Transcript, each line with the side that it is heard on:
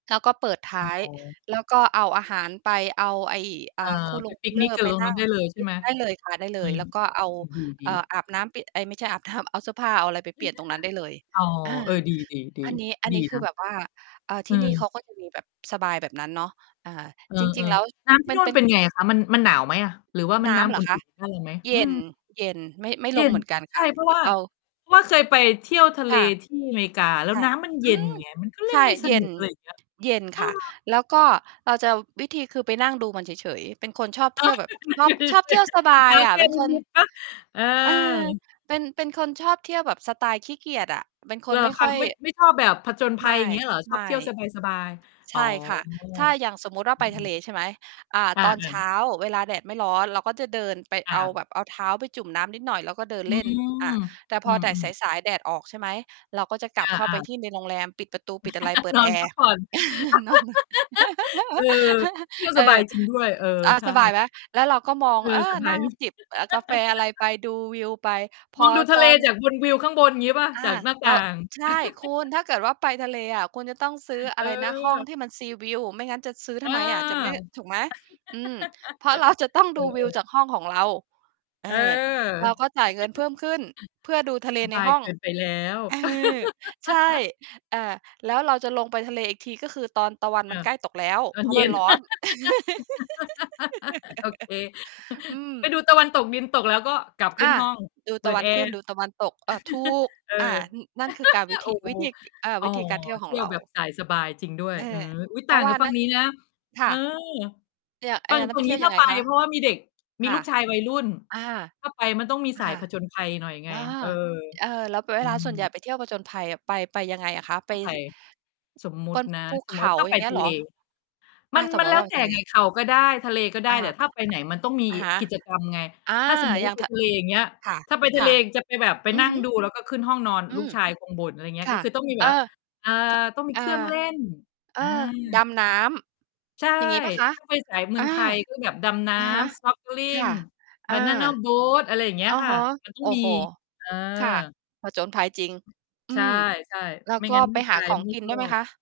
right: เขาก็เปิดท
left: ต
right: ้
left: ้
right: า
left: อง
right: ย
left: เอา
right: แล้วก็เอาอาหารไป เอาไอ้
left: เ
right: อ
left: อ
right: ่า
left: ่อ
right: คูล
left: ไป
right: ง
left: ป
right: คู
left: ิ
right: ล
left: ก
right: เล
left: น
right: อ
left: ิก
right: ร์
left: กั
right: ไ
left: บ
right: ป
left: ลง
right: นั
left: น
right: ่
left: ้
right: ง
left: ำได้เลยใช่ไหม?
right: ได้เลยค่ะ ได้เล
left: อื
right: ย
left: ม
right: แล้วก็เอา
left: อื้อฮือ ด
right: เอ่
left: ี
right: อ
left: ๆ
right: อาบน้ำเปลี่ยน เอ๊ย ไม่ใช่อาบน้ำ เอาเสื้อผ้าเอาอะไรไปเปลี่ยนตรงนั้นได้เลย
left: อ๋อ
right: อา
left: เออ ดี ๆ ๆ
right: อันนี้ อัน
left: ดี
right: นี้ค
left: น
right: ือแบ
left: ะ
right: บว่า อ่า
left: อ
right: ที่นี่เ
left: ื
right: ข
left: ม
right: าก็จะมีแบบสบายแบบนั้นเนาะ อ่า
left: เออ
right: จริง ๆ แล้ว
left: ๆ น้ำที่
right: มั
left: น
right: น
left: ู่
right: เป
left: น
right: ็
left: เ
right: น
left: ป็นไงอะคะ? มัน มันหนาวมั้ยอะ? หรือว่ามั
right: น
left: น
right: ้
left: น้
right: ำเ
left: ำ
right: หร
left: อุ
right: อคะ?
left: ่น ๆ ได้เลยไหม?
right: เย
left: อื
right: ็
left: ม
right: น เย็น ไม่ ไม่
left: เย
right: ล
left: ็
right: ง
left: น
right: เหมือนกัน
left: ใ
right: ค
left: ช่
right: ่ะ
left: เพราะว่า
right: เอา
left: เพราะว่าเคยไปเที่ยวทะเ
right: ค
left: ล
right: ่ะ
left: ที่ อเมริกาแล้ว
right: ค่ะ
left: น้ำมันเ
right: อ
left: ย็
right: ื
left: น
right: ม
left: ไง มันก็เล
right: ใ
left: ่
right: ช
left: น
right: ่
left: ไม่ส
right: เย
left: น
right: ็
left: ุ
right: น
left: ก อะไรอย่างเงี้ย
right: เย็น
left: เออ
right: ค่ะ แล้วก็เราจะ วิธีคือไปนั่งดูมันเฉย ๆ เป็นคนชอบเ
left: อ
right: ท
left: ๋อ
right: ี่ยวแบ
left: ค
right: บ
left: ือมั
right: ล
left: น
right: อ
left: เย
right: บ
left: ็นอะ
right: ชอบ
left: ส
right: เท
left: ิ
right: ี่ยวส
left: เ
right: บ
left: อ
right: า
left: าเท
right: ย
left: ้า
right: อะ
left: แช
right: เ
left: ่
right: ป็น
left: น
right: คน
left: ิด ๆ เปล่า? เออ
right: เออ เป็น เป็นคนชอบเที่ยวแบบสไตล์ขี้เกียจอะ เป็นค
left: เหร
right: น
left: อ
right: ไม่
left: ค
right: ค
left: ะ?
right: ่อย
left: ไม่ ไม่ชอบแบบผจญภ
right: ไ
left: ั
right: ม
left: ย
right: ่
left: เงี้ยเหรอ? ชอ
right: ไม
left: บเท
right: ่
left: ี่ยวสบาย ๆ
right: ใ
left: อ
right: ช
left: ๋อ
right: ่ค่ะ ถ้าอย่างสมมุติว่า
left: อื
right: ไปทะเ
left: อ
right: ล
left: ๆ
right: ใช่ไหม อ่า
left: อา
right: ตอน
left: เอ
right: เช
left: อ
right: ้าเวลาแดดไม่ร้อน เราก็จะเดินไป
left: อ
right: เอา
left: า
right: แบบ เอาเท้าไปจุ่มน้ำนิดหน่อย แล้วก็เดิน
left: อื
right: เล่น อ
left: ม
right: ่า แต่พ
left: อื
right: อแดด ส
left: ม ๆ
right: าย ๆ แดดออก ใช่ไหม เราก็จะกล
left: อ
right: ับเข้าไป
left: า ๆ
right: ที่ในโรงแรม ปิดประตูปิดอะไร เปิด
left: นอ
right: แอ
left: นพ
right: ร
left: ัก
right: ์
left: ผ่อน
right: นอนน่ะ
left: เออ เที่ยว
right: เ
left: ส
right: อ
left: บา
right: อ
left: ยจริงด้วย เออ
right: อา
left: ใช่
right: สบายไหม? แล้วเราก็มอง
left: เอ
right: เอ
left: อ
right: อ
left: เซอร์ไพร
right: นั่ง
left: ส์
right: จิบ เอ่อ กาแฟอะไรไป ดูวิวไป พ
left: ม
right: อ
left: องดูท
right: ต
left: ะเล
right: อน
left: จากบน วิวข้างบน งี้เปล่า?
right: อา
left: จากหน้า
right: เร
left: ต
right: า
left: ่าง
right: ใช่ คุณ ถ้าเกิดว่าไปทะเลอะ คุณจะต้องซื้อ อ
left: เ
right: ะไรนะ ห้อง
left: ออ
right: ที่มัน seaview ไม่งั้นจะซื้อท
left: อา
right: ำไมอะ? จะไม่ ถูกไหม? อืม เพราะ เรา จะต้อง
left: เอ
right: ดูวิว
left: อ ๆ
right: จากห้องของเรา เออ
left: เออ
right: เราก็จ่ายเงินเพิ่มขึ้น เพื่อดูทะเล
left: ส
right: ใ
left: บ
right: น
left: า
right: ห
left: ย
right: ้อ
left: เ
right: ง
left: กินไปแล้ว
right: เออ ใช่ อ่า แล้วเราจะลงไปทะเลอีกที ก็คือตอนตะวัน
left: เก
right: ม
left: ื
right: ัน
left: อ
right: ใ
left: บ
right: กล้ตกแล้ว
left: ตอ
right: เพ
left: น
right: ราะ
left: เย
right: ม
left: ็
right: ัน
left: น
right: ร้อน
left: โอเค
right: อื
left: ไป
right: ม
left: ดูตะวันตกดิน ตกแล้วก็กลับข
right: อ
left: ึ้น
right: า
left: ห้อง
right: ดู
left: เป
right: ต
left: ิ
right: ะว
left: ด
right: ั
left: แ
right: น
left: อ
right: ขึ
left: ร
right: ้น
left: ์
right: ดูตะวันตก เออ ถูก
left: เอ
right: อ่า
left: อ
right: อ นั่นคือการวิ
left: โ
right: ธ
left: อ
right: ี
left: ้โฮ
right: วิธี อ อา
left: อ่
right: ว
left: อ
right: ิธีการเที่ยวข
left: เท
right: อง
left: ี่
right: เ
left: ย
right: ร
left: ว
right: า
left: แบบสายสบายจริงด้ว
right: เ
left: ย
right: ออ
left: อืม อุ๊ย
right: เพ
left: ต
right: ร
left: ่
right: า
left: า
right: ะ
left: ง
right: ว่
left: ก
right: า
left: ับฝั
right: น
left: ่
right: ั่
left: ง
right: น
left: นี้นะ
right: ค
left: เ
right: ่
left: อ
right: ะ
left: อ
right: เนี่ย ไอ้
left: ฝั่
right: อย
left: ง
right: ่างนั้
left: ฝ
right: น
left: ั
right: ไ
left: ่
right: ป
left: ง
right: เท
left: น
right: ี
left: ี
right: ่ย
left: ้
right: ว
left: ถ
right: ย
left: ้
right: ั
left: า
right: งไง
left: ไป
right: คะ?
left: อะ เพราะว่ามีเด็ก มี
right: ค่
left: ล
right: ะ
left: ูกชายวัยรุ่น
right: อา
left: ถ้าไปมันต้องมีส
right: ค
left: าย
right: ่ะ
left: ผจญภัยหน่อยไง
right: อา
left: เออ
right: เอ่อ แล้วเ
left: อ
right: ว
left: ื
right: ลาส่วนให
left: ม
right: ญ่ไปเที่ยวผจญภัยอะ ไป ไปยังไงอะคะ? ไป
left: ถ้าไป
right: ท
left: สมมุ
right: ป
left: ติ
right: น
left: นะ
right: ภู
left: ส
right: เ
left: ม
right: ข
left: มุติว่
right: า
left: าถ้า
right: อ
left: ไ
right: ย
left: ป
right: ่างเงี้
left: ท
right: ยเ
left: ะ
right: ห
left: เ
right: ร
left: ล
right: อ?
left: ม
right: อ
left: ั
right: ะ
left: น
right: ส
left: ม
right: ม
left: ั
right: ม
left: น
right: ต
left: แ
right: ิ
left: ล
right: ว
left: ้
right: ่
left: ว
right: าเป
left: แ
right: ็น
left: ต่
right: ทะเล
left: ไง เขาก็ได้ ทะเลก็ได
right: อ
left: ้
right: า
left: แต่ถ้าไปไหนมันต้องมี
right: อะฮะ
left: กิจกรรมไง
right: อา
left: ถ้า สมมุต
right: อ
left: ิ
right: ย
left: ว
right: ่
left: ่
right: า
left: า
right: ง
left: ไป
right: ท
left: ทะเล อย่างเงี้ย
right: ค่ะ
left: ถ้าไปท
right: ค
left: ะเ
right: ่
left: ล
right: ะ
left: อะจะไปแบบ ไป
right: อือ
left: นั่
right: ฮ
left: ง
right: ึ
left: ดูแล้วก็ขึ้นห้องนอน
right: อื
left: ลูก
right: ม
left: ชายคงบ่น อะไรเงี้ย
right: ค
left: ก
right: ่
left: ็
right: ะ
left: คือต้องมี
right: เ
left: แ
right: อ
left: บบห
right: อ
left: วา อ่า
right: ท
left: ต้องมี
right: อา
left: เครื่องเล่น
right: เออ
left: อา
right: ดำน้
left: ใช่
right: ำ อย่างงี้เปล่าคะ?
left: ถ้า ไปสายเมื
right: อ
left: อ
right: า
left: งไทย ก็แบบดำน้
right: อะฮะ
left: ำ
right: ค่
left: Snorkeling
right: ะ อ
left: บ
right: า
left: านานาโบต อะไรอย่างเงี้
right: อ
left: ย
right: ะ
left: ค่
right: ฮ
left: ะ
right: ะ
left: มันต้
right: โ
left: อ
right: อ
left: ง
right: ้
left: มี
right: โฮ
left: เอ
right: ค่ะ
left: อ
right: ผจญภัยจริง อื
left: ใช
right: ม
left: ่
right: แล้
left: ๆ
right: ว
left: ไม่
right: ก็
left: งั้น
right: ไป
left: ลูก
right: หา
left: ชา
right: ข
left: ย
right: อง
left: ไม่
right: กิน
left: ช
right: ด้
left: อ
right: วยไหม
left: บ
right: คะ?